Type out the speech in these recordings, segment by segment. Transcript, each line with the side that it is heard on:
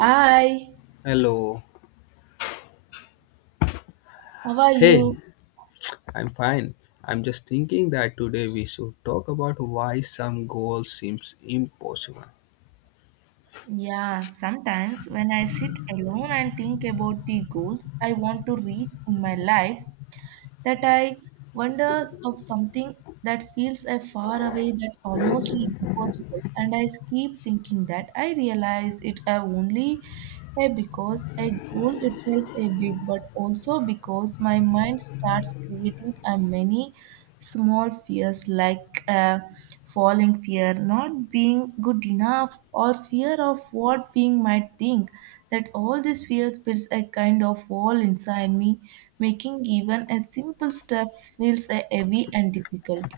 right: Hi,
left: Hello.
right: how are
left: Hey,
right: you?
left: I'm fine. I'm just thinking that today we should talk about why some goals seems impossible.
right: Yeah, sometimes when I sit alone and think about the goals I want to reach in my life, that I wonder of something that feels a far away that almost impossible, and I keep thinking that I realize it only because a goal itself is big, but also because my mind starts creating a many. Small fears like falling fear not being good enough or fear of what being might think, that all these fears builds a kind of wall inside me, making even a simple step feels heavy and difficult.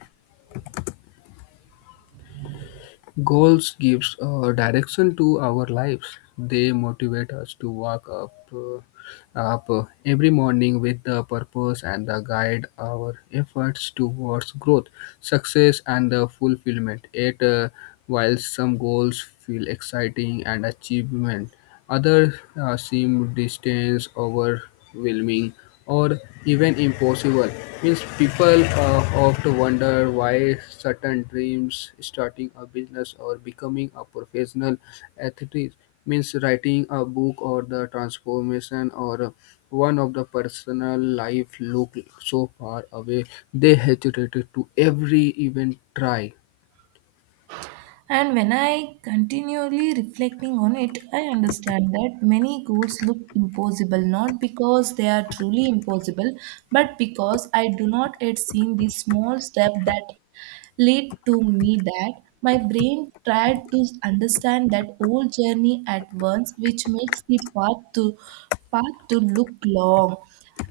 left: Goals gives direction to our lives. They motivate us to wake up, every morning with the purpose and the guide our efforts towards growth, success, and the fulfillment. Yet, while some goals feel exciting and achievement, others seem distant overwhelming, or even impossible. Means people often wonder why certain dreams, starting a business or becoming a professional athlete, means writing a book or the transformation or one of the personal life look so far away they hesitated to every even try.
right: And when I continually reflecting on it, I understand that many goals look impossible not because they are truly impossible, but because I do not yet seen the small step that led to me, that my brain tried to understand that whole journey at once, which makes the path to path to look long,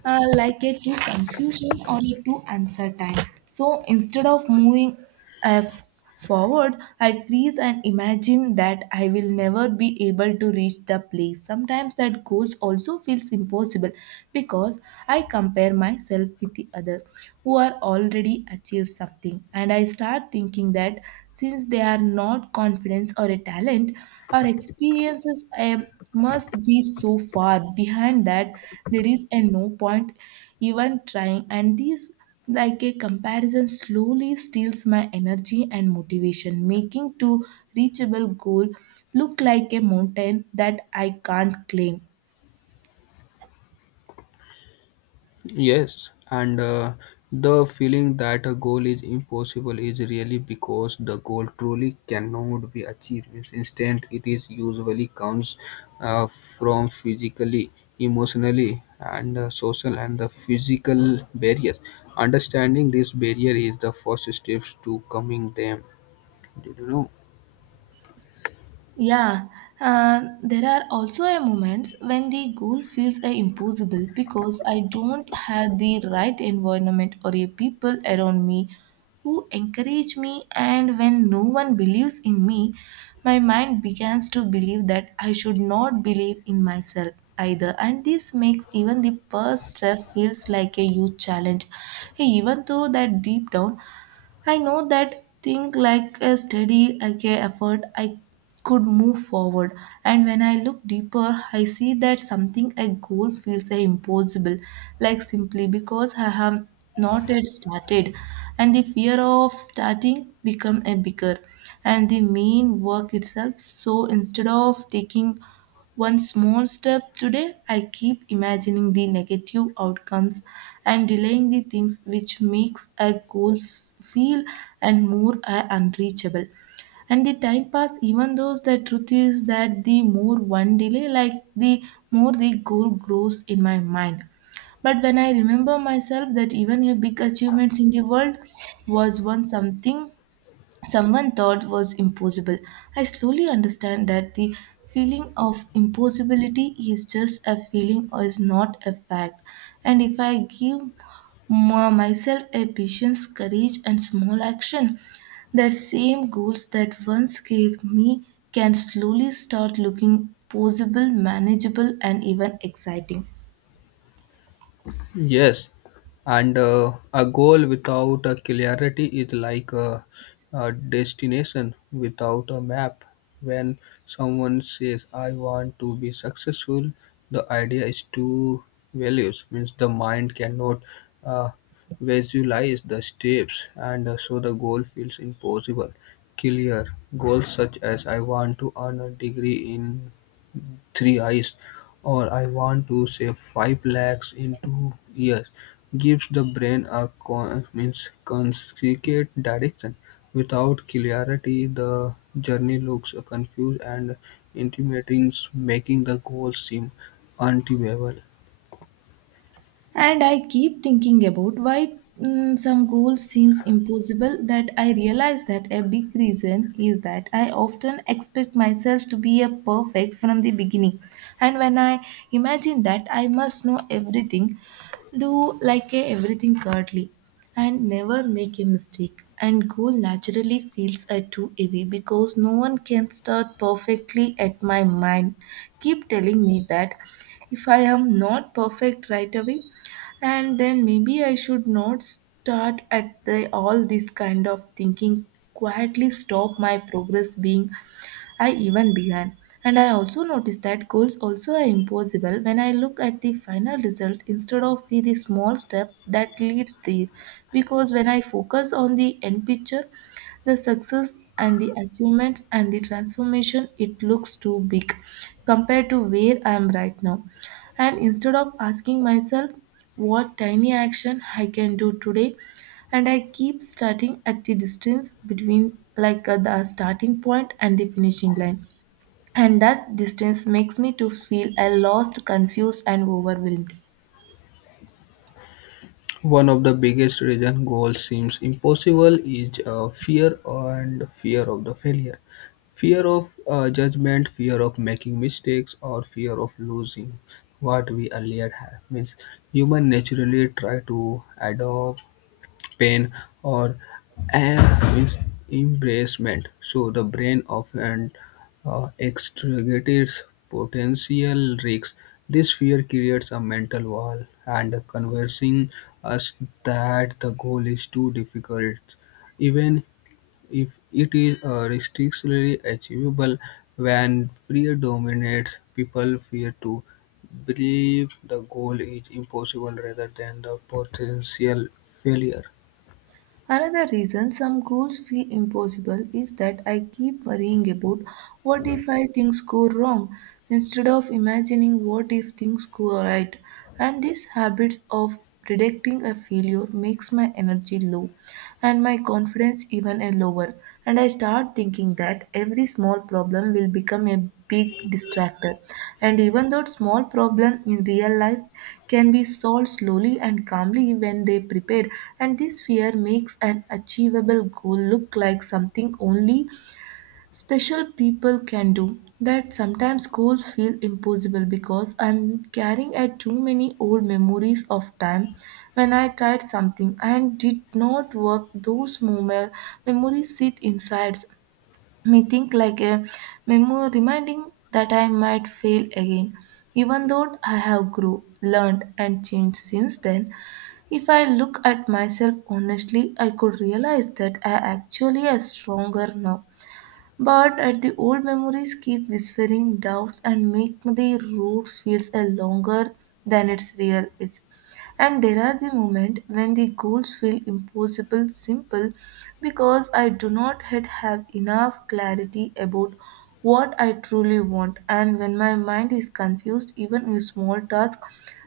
right: like a too confusion or a too uncertain. So instead of moving f forward, I freeze and imagine that I will never be able to reach the place. Sometimes that goals also feels impossible because I compare myself with the other who are already achieved something, and I start thinking that since they are not confidence or a talent or experiences, I must be so far behind that there is a no point even trying. And these like a comparison slowly steals my energy and motivation, making to reachable goal look like a mountain that I can't climb.
left: Yes, and the feeling that a goal is impossible is really because the goal truly cannot be achieved. Means instead, it is usually comes from physically, emotionally, and social and the physical barriers. Understanding this barrier is the first steps to coming them. Did you know?
right: Yeah, there are also a moments when the goal feels impossible because I don't have the right environment or a people around me who encourage me. And when no one believes in me, my mind begins to believe that I should not believe in myself either. And this makes even the first step feels like a huge challenge, even though that deep down I know that think like a steady okay, effort I could move forward. And when I look deeper I see that something a goal feels impossible like simply because I have not yet started, and the fear of starting become a bigger and the main work itself. So instead of taking one small step today, I keep imagining the negative outcomes and delaying the things, which makes a goal feel and more unreachable. And the time pass, even though the truth is that the more one delay, like the more the goal grows in my mind. But when I remember myself that even a big achievements in the world was once something someone thought was impossible, I slowly understand that the feeling of impossibility is just a feeling or is not a fact. And if I give myself a patience, courage, and small action, the same goals that once scared me can slowly start looking possible, manageable, and even exciting.
left: Yes, and a goal without a clarity is like a destination without a map. When someone says, I want to be successful, the idea is two values, means the mind cannot uh, visualize the steps, and so the goal feels impossible. Clear goals such as I want to earn a degree in three eyes, or I want to save five lakhs in 2 years, gives the brain a means consecutive direction. Without clarity, the journey looks confused and intimidating, making the goal seem unachievable.
right: And I keep thinking about why some goals seems impossible, that I realize that a big reason is that I often expect myself to be a perfect from the beginning. And when I imagine that I must know everything, do like a everything curtly and never make a mistake, and goal naturally feels a too heavy because no one can start perfectly. At my mind keep telling me that if I am not perfect right away, and then maybe I should not start at the all. This kind of thinking quietly stop my progress being I even began. And I also noticed that goals also are impossible when I look at the final result instead of be the small step that leads there, because when I focus on the end picture, the success and the achievements and the transformation, it looks too big compared to where I am right now. And instead of asking myself what tiny action I can do today, and I keep starting at the distance between like the starting point and the finishing line, and that distance makes me to feel a lost, confused and overwhelmed.
left: One of the biggest reason goal seems impossible is fear and fear of the failure, fear of judgment, fear of making mistakes, or fear of losing what we earlier have. Means human naturally try to adopt pain, or uh, em- embarrassment. So the brain often extricates potential risks. This fear creates a mental wall and conversing us that the goal is too difficult, even if it is restrictively achievable. When fear dominates, people fear to believe the goal is impossible rather than the potential failure.
right: Another reason some goals feel impossible is that I keep worrying about what if I things go wrong instead of imagining what if things go right. And this habit of predicting a failure makes my energy low and my confidence even a lower, and I start thinking that every small problem will become a big distractor. And even though small problem in real life can be solved slowly and calmly when they prepared, and this fear makes an achievable goal look like something only special people can do. That sometimes goals feel impossible because I'm carrying at too many old memories of time when I tried something and did not work. Those moment memories sit inside me think like a memo reminding that I might fail again, even though I have grew learned and changed since then. If I look at myself honestly I could realize that I actually am stronger now, but at the old memories keep whispering doubts and make the road feels a longer than it's real is. And there are the moments when the goals feel impossible simple because I do not yet have enough clarity about what I truly want. And when my mind is confused, even a small task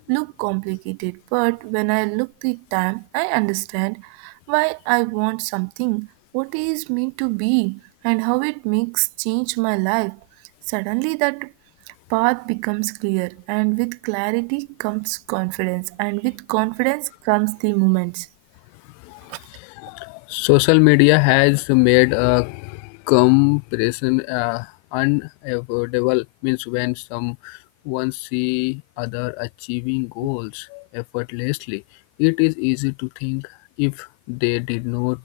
right: look complicated. But when I look the time, I understand why I want something, what it is meant to be, and how it makes change my life. Suddenly that path becomes clear, and with clarity comes confidence, and with confidence comes the moments.
left: Social media has made a comparison unavoidable. Means when someone see other achieving goals effortlessly, it is easy to think if they did not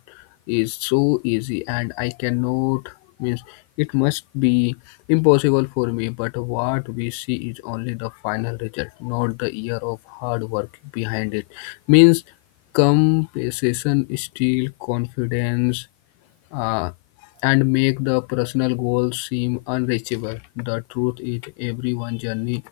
left: is so easy and I cannot means it must be impossible for me. But what we see is only the final result, not the year of hard work behind it. Means compensation steal confidence uh, and make the personal goals seem unreachable. The truth is, everyone journey,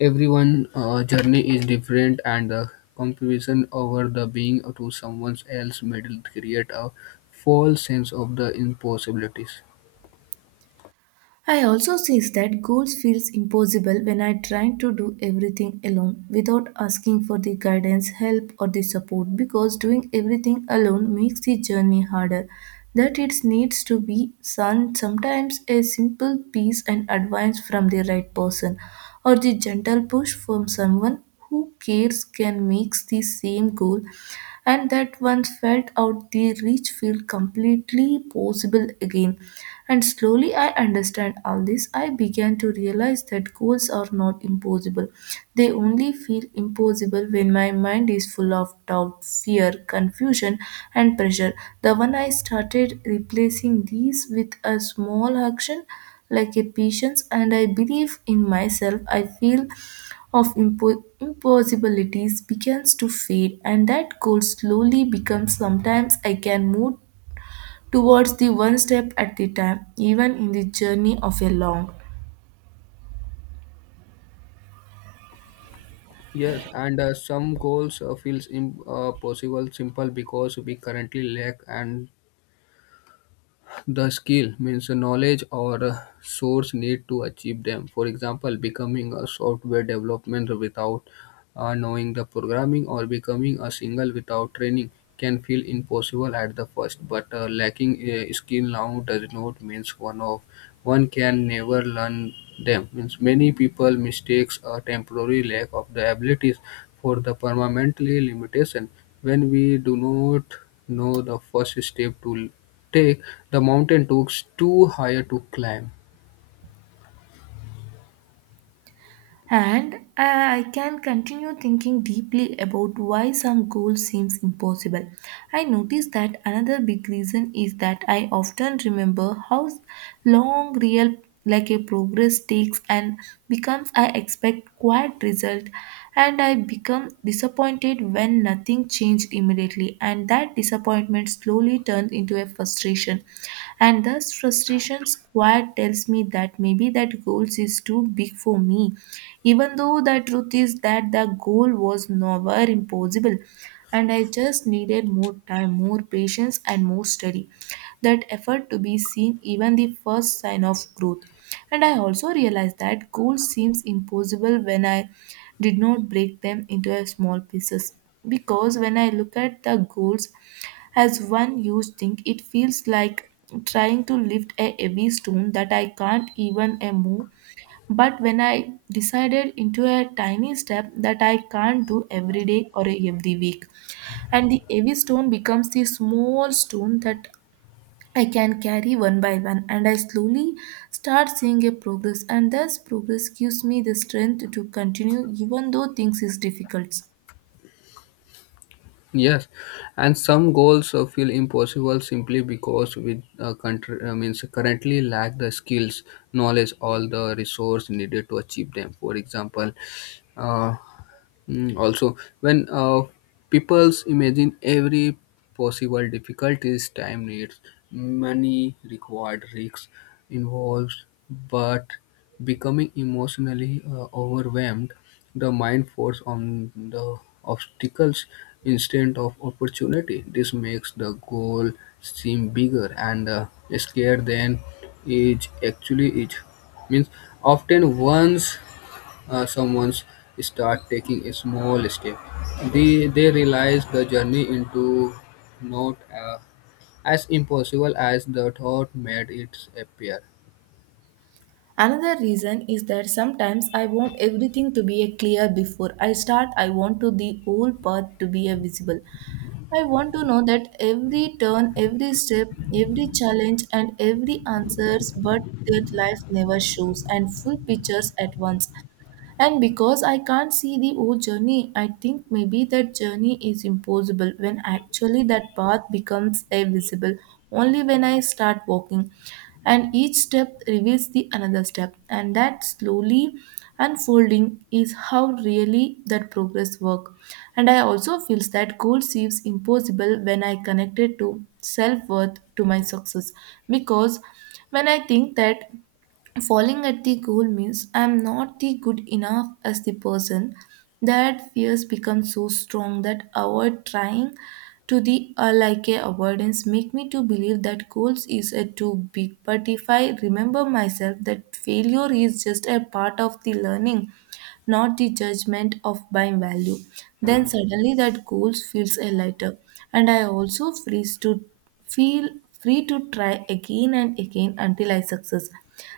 left: everyone uh, journey is different, and the comparison over the being to someone else middle create a false sense of the impossibilities.
right: I also see that goals feels impossible when I try to do everything alone without asking for the guidance, help or the support, because doing everything alone makes the journey harder. That it needs to be some sometimes a simple piece and advice from the right person or the gentle push from someone who cares can make the same goal and that once felt out the reach feel completely possible again. And slowly I understand all this. I began to realize that goals are not impossible. They only feel impossible when my mind is full of doubt, fear, confusion, and pressure. The one I started replacing these with a small action like a patience and I believe in myself. I feel of impossibilities begins to fade, and that goal slowly becomes sometimes I can move towards the one step at the time, even in the journey of a long.
left: Yes, and some goals feels impossible possible simple because we currently lack and the skill means knowledge or source need to achieve them. For example, becoming a software development without knowing the programming or becoming a single without training can feel impossible at the first. But lacking a skill now does not means one can never learn them. Means many people mistakes a temporary lack of the abilities for the permanently limitation when we do not know the first step to take, the mountain looks too high to climb.
right: And I can continue thinking deeply about why some goal seems impossible. I notice that another big reason is that I often remember how long real like a progress takes, and becomes I expect quiet result and I become disappointed when nothing changed immediately. And that disappointment slowly turns into a frustration, and thus frustration's quiet tells me that maybe that goals is too big for me, even though the truth is that the goal was never impossible, and I just needed more time, more patience and more study, that effort to be seen even the first sign of growth. And I also realized that goals seems impossible when I did not break them into a small pieces, because when I look at the goals as one huge thing, it feels like trying to lift a heavy stone that I can't even move. But when I decided into a tiny step that I can't do every day or every week, and the heavy stone becomes the small stone that I can carry one by one, and I slowly start seeing a progress, and thus progress gives me the strength to continue even though things is difficult.
left: Yes, and some goals feel impossible simply because we means currently lack the skills, knowledge, all the resource needed to achieve them. For example, uh, mm, also, when people's imagine every possible difficulties, time needs, money required, risks involved, but becoming emotionally overwhelmed, the mind force on the obstacles instead of opportunity. This makes the goal seem bigger and scarier than it actually is. Means often one's someone's start taking a small step, they realize the journey into not as impossible as the thought made it appear.
right: Another reason is that sometimes I want everything to be a clear before I start. I want to the whole path to be a visible. I want to know that every turn, every step, every challenge and every answers, but that life never shows and full pictures at once. And because I can't see the whole journey, I think maybe that journey is impossible, when actually that path becomes invisible only when I start walking. And each step reveals the another step, and that slowly unfolding is how really that progress work. And I also feels that goal seems impossible when I connect it to self worth to my success, because when I think that falling at the goal means I'm not the good enough as the person, that fears become so strong that avoid trying to the like a avoidance make me to believe that goals is a too big. But if I remember myself that failure is just a part of the learning, not the judgment of my value, then suddenly that goals feels a lighter. And I also freeze to feel free to try again and again until I success.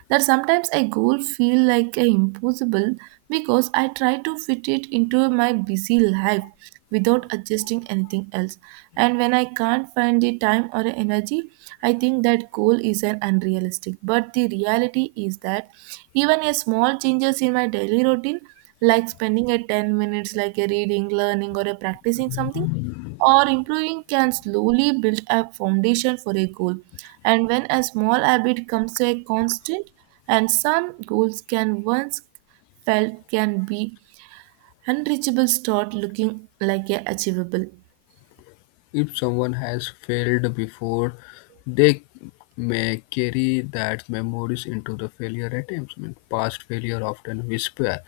right: That sometimes a goal feel like a impossible because I try to fit it into my busy life without adjusting anything else. And when I can't find the time or energy, I think that goal is an unrealistic. But the reality is that even a small changes in my daily routine, like spending a 10 minutes like a reading, learning or a practicing something, or improving can slowly build a foundation for a goal. And when a small habit comes to a constant, and some goals can once felt can be unreachable, start looking like a achievable.
left: If someone has failed before, they may carry that memories into the failure attempts. I mean, past failure often whisper,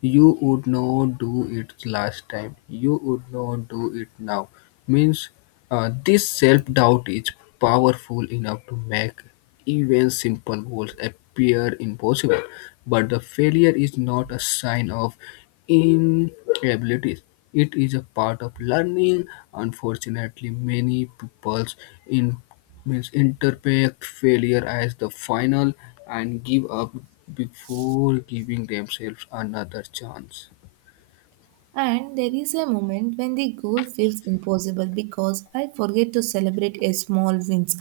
left: you would not do it last time. You would not do it now. Means this self doubt is powerful enough to make even simple goals appear impossible. But the failure is not a sign of inabilities. It is a part of learning. Unfortunately, many people's means interpret failure as the final and give up before giving themselves another chance.
right: And there is a moment when the goal feels impossible because I forget to celebrate a small wins.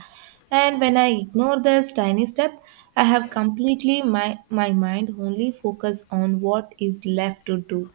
right: And when I ignore this tiny step, I have completely my mind only focus on what is left to do,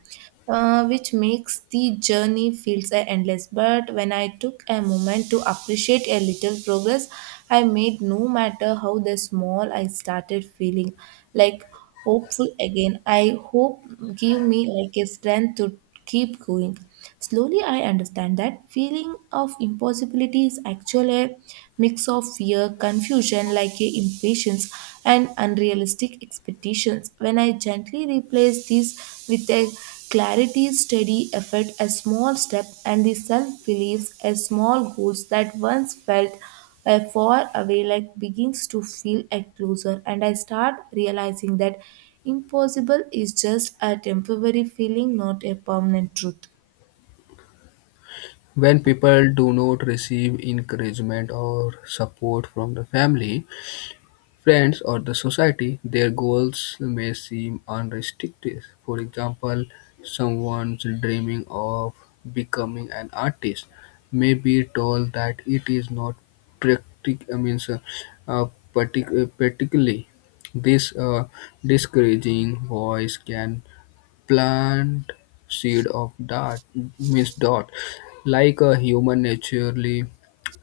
right: which makes the journey feels endless. But when I took a moment to appreciate a little progress I made, no matter how the small, I started feeling like hopeful again. I hope give me like a strength to keep going. Slowly, I understand that feeling of impossibility is actually a mix of fear, confusion, like a impatience, and unrealistic expectations. When I gently replace these with a clarity, steady effort, a small step, and the self beliefs, as small goals that once felt far away like begins to feel a closer, and I start realizing that impossible is just a temporary feeling, not a permanent truth.
left: When people do not receive encouragement or support from the family, friends or the society, their goals may seem unrestricted. For example, someone's dreaming of becoming an artist may be told that it is not I mean, so, uh, particularly this discouraging voice can plant seed of dot miss dot like a human naturally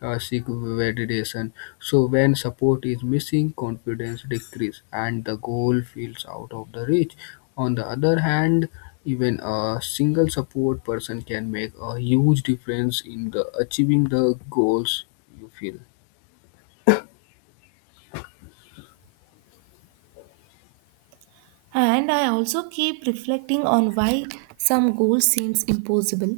left: seek validation, so when support is missing confidence decreases and the goal feels out of the reach. On the other hand, even a single support person can make a huge difference in the achieving the goals, you feel.
right: And I also keep reflecting on why some goal seems impossible.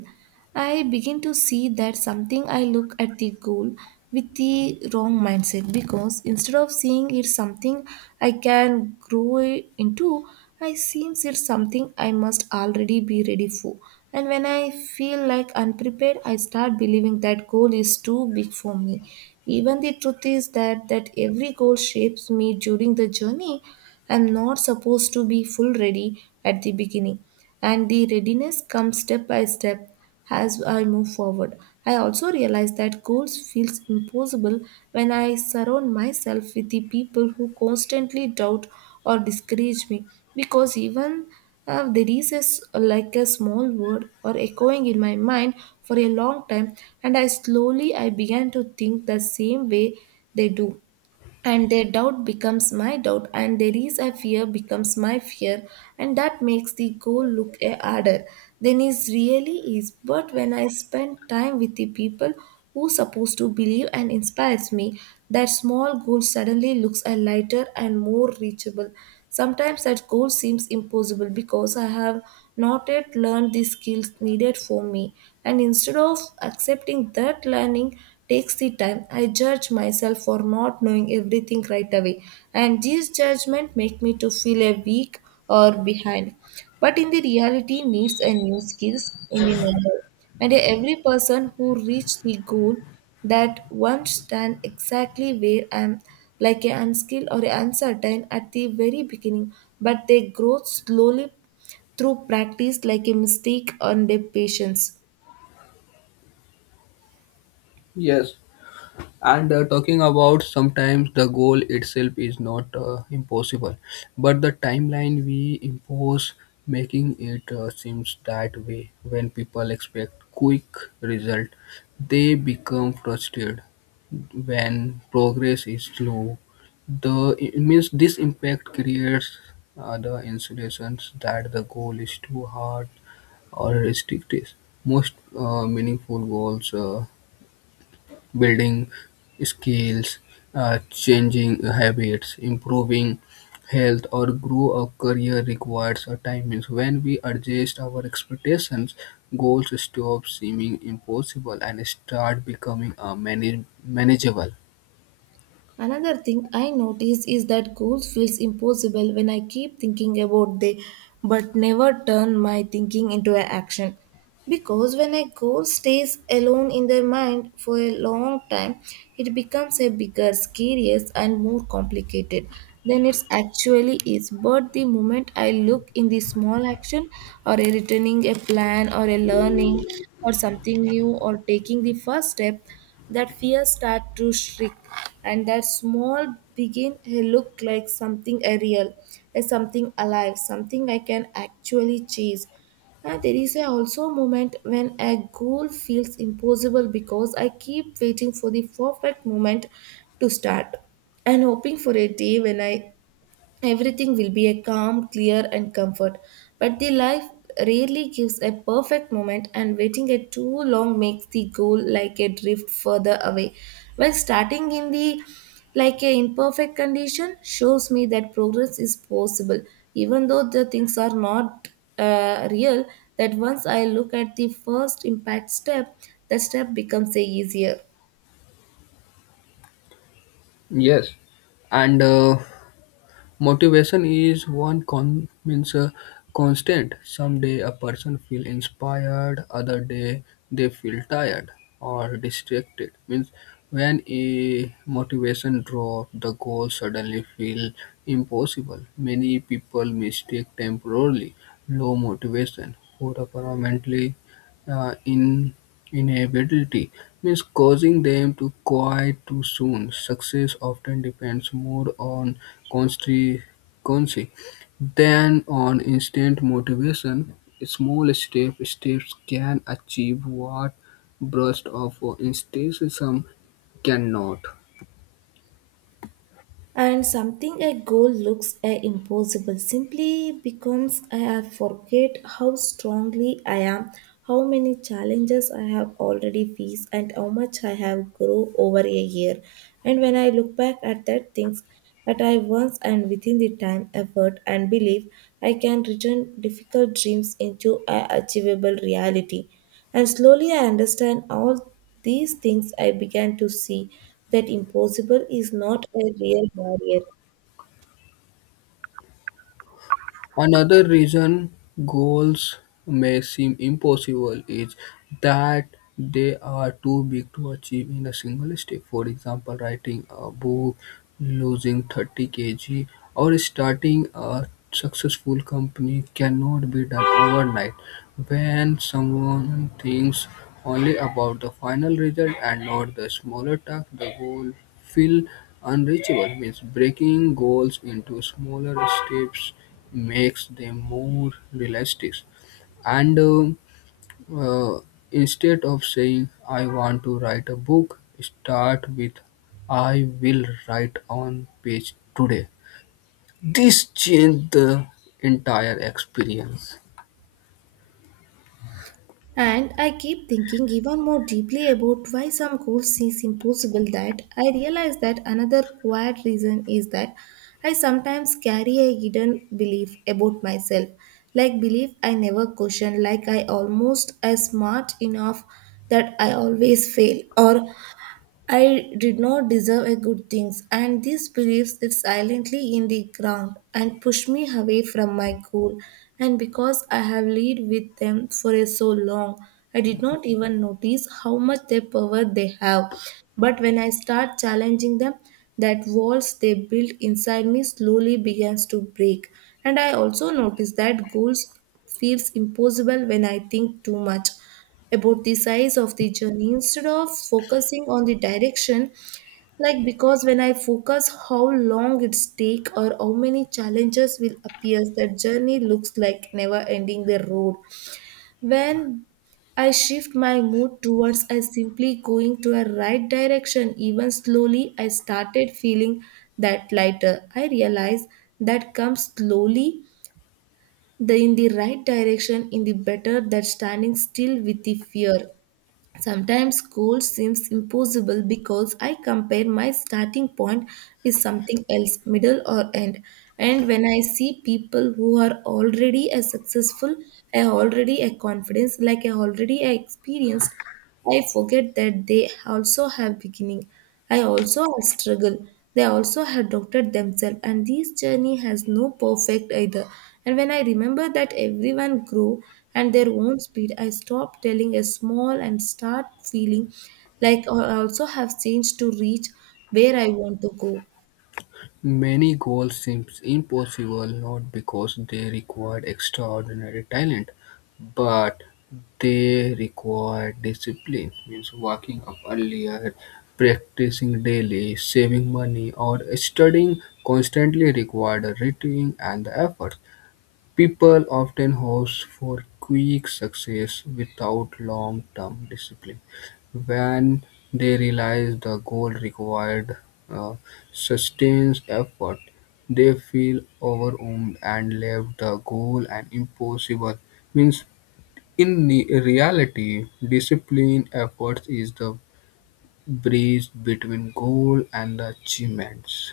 right: I begin to see that something I look at the goal with the wrong mindset, because instead of seeing it something I can grow into, I seems it something I must already be ready for. And when I feel like unprepared, I start believing that goal is too big for me. Even the truth is that that every goal shapes me during the journey. I'm not supposed to be full ready at the beginning, and the readiness comes step by step as I move forward. I also realize that goals feels impossible when I surround myself with the people who constantly doubt or discourage me, because even there is a like a small word or echoing in my mind for a long time, and I slowly I began to think the same way they do, and their doubt becomes my doubt and there is a fear becomes my fear, and that makes the goal look a harder than it really is. But when I spend time with the people who supposed to believe and inspires me, that small goal suddenly looks a lighter and more reachable. Sometimes that goal seems impossible because I have not yet learned the skills needed for me. And instead of accepting that learning takes the time, I judge myself for not knowing everything right away. And these judgments make me to feel a weak or behind. But in the reality needs and new skills in the normal, and every person who reached the goal that one stand exactly where I am, like a unskilled or uncertain at the very beginning, but they grow slowly through practice, like a mistake and their patience.
left: Yes, and talking about sometimes the goal itself is not impossible but the timeline we impose making it seems that way. When people expect quick result they become frustrated when progress is slow, the it means this impact creates the insinuations that the goal is too hard or restrictive. Most meaningful goals, building skills, changing habits, improving health, or grow a career requires a time. Means when we adjust our expectations, goals stop seeming impossible and start becoming manageable.
right: Another thing I notice is that goals feels impossible when I keep thinking about they but never turn my thinking into an action. Because when a goal stays alone in the mind for a long time, it becomes a bigger, scarier and more complicated than it actually is. But the moment I look in the small action or a returning a plan or a learning or something new or taking the first step, that fear start to shrink and that small begin to look like something a real, a something alive, something I can actually chase. And there is a also a moment when a goal feels impossible because I keep waiting for the perfect moment to start and hoping for a day when I everything will be a calm, clear, and comfort. But the life rarely gives a perfect moment, and waiting a too long makes the goal like a drift further away. While starting in the like a imperfect condition shows me that progress is possible, even though the things are not real. That once I look at the first impact step, the step becomes a easier.
left: Yes, and motivation is one con- means constant. Some day a person feel inspired, other day they feel tired or distracted. Means when a motivation drop, the goal suddenly feel impossible. Many people mistake temporarily low motivation for a permanently in inevitability means causing them to quiet too soon. Success often depends more on constancy than on instant motivation. Small step steps can achieve what bursts of enthusiasm cannot.
right: And something a goal looks a impossible simply becomes I forget how strongly I am, how many challenges I have already faced, and how much I have grown over a year. And when I look back at that things that I once and within the time, effort, and belief, I can return difficult dreams into a achievable reality. And slowly I understand all these things I began to see that impossible is not a real barrier.
left: Another reason goals may seem impossible is that they are too big to achieve in a single step. For example, writing a book, losing 30 kg, or starting a successful company cannot be done overnight. When someone thinks only about the final result and not the smaller task, the goal feel unreachable means breaking goals into smaller steps makes them more realistic. And uh, instead of saying, I want to write a book, start with, I will write on page today. This changed the entire experience.
right: And I keep thinking even more deeply about why some goals seems impossible, that I realize that another quiet reason is that I sometimes carry a hidden belief about myself, like belief I never question, like I almost as smart enough, that I always fail, or I did not deserve a good things, and these beliefs sit silently in the ground and push me away from my goal. And because I have lived with them for a so long, I did not even notice how much their power they have. But when I start challenging them, that walls they built inside me slowly begins to break. And I also notice that goals feels impossible when I think too much about the size of the journey instead of focusing on the direction, like because when I focus how long it's take or how many challenges will appear, that journey looks like never ending the road. When I shift my mood towards I simply going to a right direction. Even slowly, I started feeling that lighter. I realized that comes slowly, the in the right direction, in the better that standing still with the fear. Sometimes goal seems impossible because I compare my starting point with something else, middle or end. And when I see people who are already as successful, I already a confidence, like I already a experienced, I forget that they also have beginning. I also have struggle. They also have doubted themselves, and this journey has no perfect either. And when I remember that everyone grew at their own speed, I stop telling a small and start feeling like I also have changed to reach where I want to go.
left: Many goals seem impossible not because they required extraordinary talent, but they require discipline, means waking up earlier, practicing daily, saving money, or studying constantly required a routine and the effort. People often host for quick success without long-term discipline. When they realize the goal required uh, sustained effort, they feel overwhelmed and leave the goal an impossible. Means in the reality, discipline efforts is the bridge between goal and the achievements.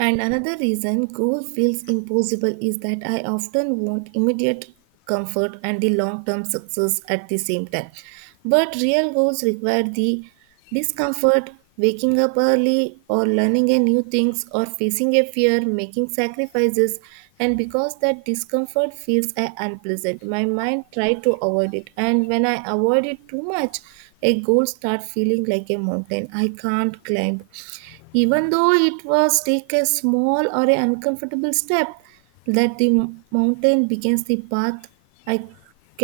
right: And another reason goal feels impossible is that I often want immediate comfort and the long term success at the same time. But real goals require the discomfort, waking up early, or learning a new things, or facing a fear, making sacrifices. And because that discomfort feels unpleasant, my mind try to avoid it. And when I avoid it too much, a goal start feeling like a mountain I can't climb, even though it was take a small or a uncomfortable step, that the mountain begins the path I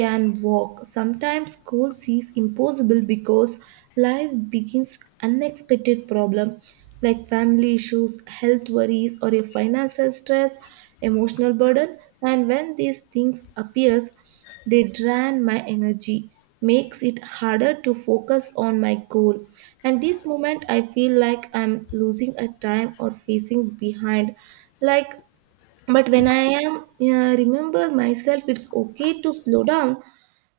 right: can walk. Sometimes goal seems impossible because life begins unexpected problem, like family issues, health worries or a financial stress, emotional burden. And when these things appears, they drain my energy, makes it harder to focus on my goal. And this moment I feel like I'm losing a time or facing behind. Like, but when I am remember myself, it's okay to slow down,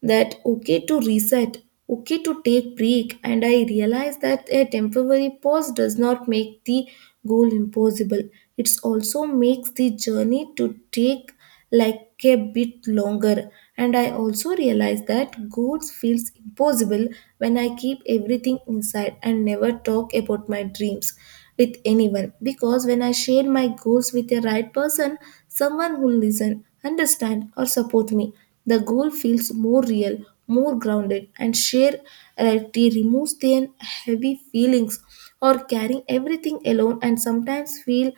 right: that okay to reset, okay to take break, and I realize that a temporary pause does not make the goal impossible. It also makes the journey to take like a bit longer. And I also realize that goals feels impossible when I keep everything inside and never talk about my dreams with anyone, because when I share my goals with the right person, someone who listen, understand or support me, the goal feels more real, more grounded, and sheer reality removes their heavy feelings or carrying everything alone, and sometimes feel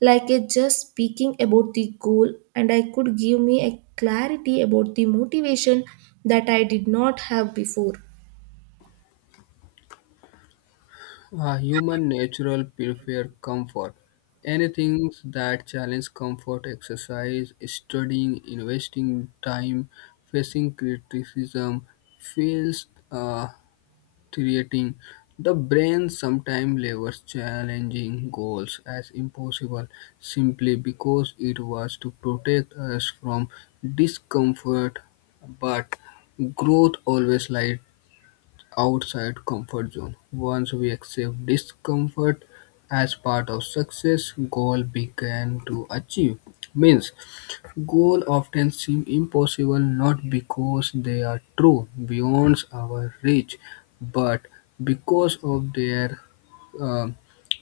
right: like a just speaking about the goal and I could give me a clarity about the motivation that I did not have before.
left: Human natural prefer comfort. Anything that challenge comfort, exercise, studying, investing time, facing criticism, feels uh, threatening. The brain sometimes labels challenging goals as impossible simply because it was to protect us from discomfort. But growth always lies outside comfort zone. Once we accept discomfort as part of success, goal began to achieve. Means goal often seem impossible not because they are true beyond our reach, but because of their uh,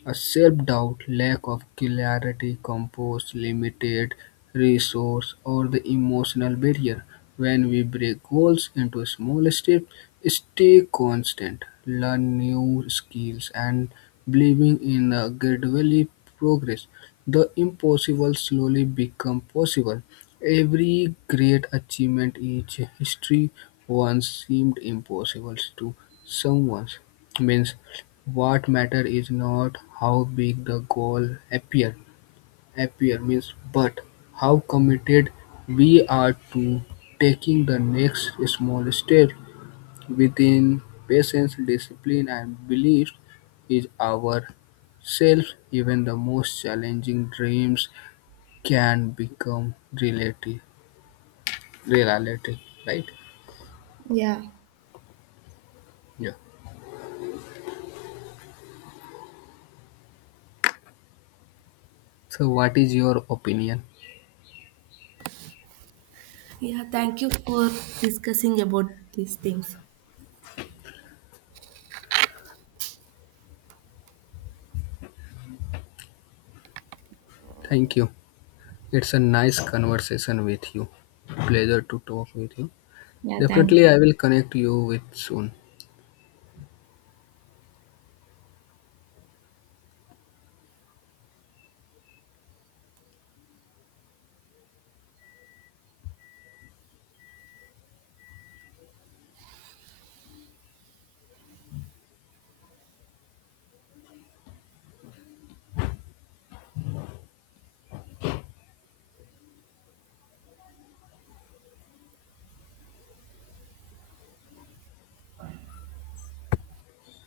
left: a self-doubt, lack of clarity, composed, limited resource, or the emotional barrier. When we break goals into small steps, stay constant, learn new skills, and believing in a gradually progress, the impossible slowly become possible. Every great achievement in history once seemed impossible to someone means what matters is not how big the goal appear. Appear means, but how committed we are to taking the next small step. Within patience, discipline and belief is our self, even the most challenging dreams can become reality. Reality, right?
right: Yeah.
left: Yeah. So, what is your opinion?
right: Yeah, thank you for discussing about these things.
left: Thank you. It's a nice conversation with you. Pleasure to talk with you.
right: Yeah, thank
left: Definitely,
right: you.
left: I will connect you with soon.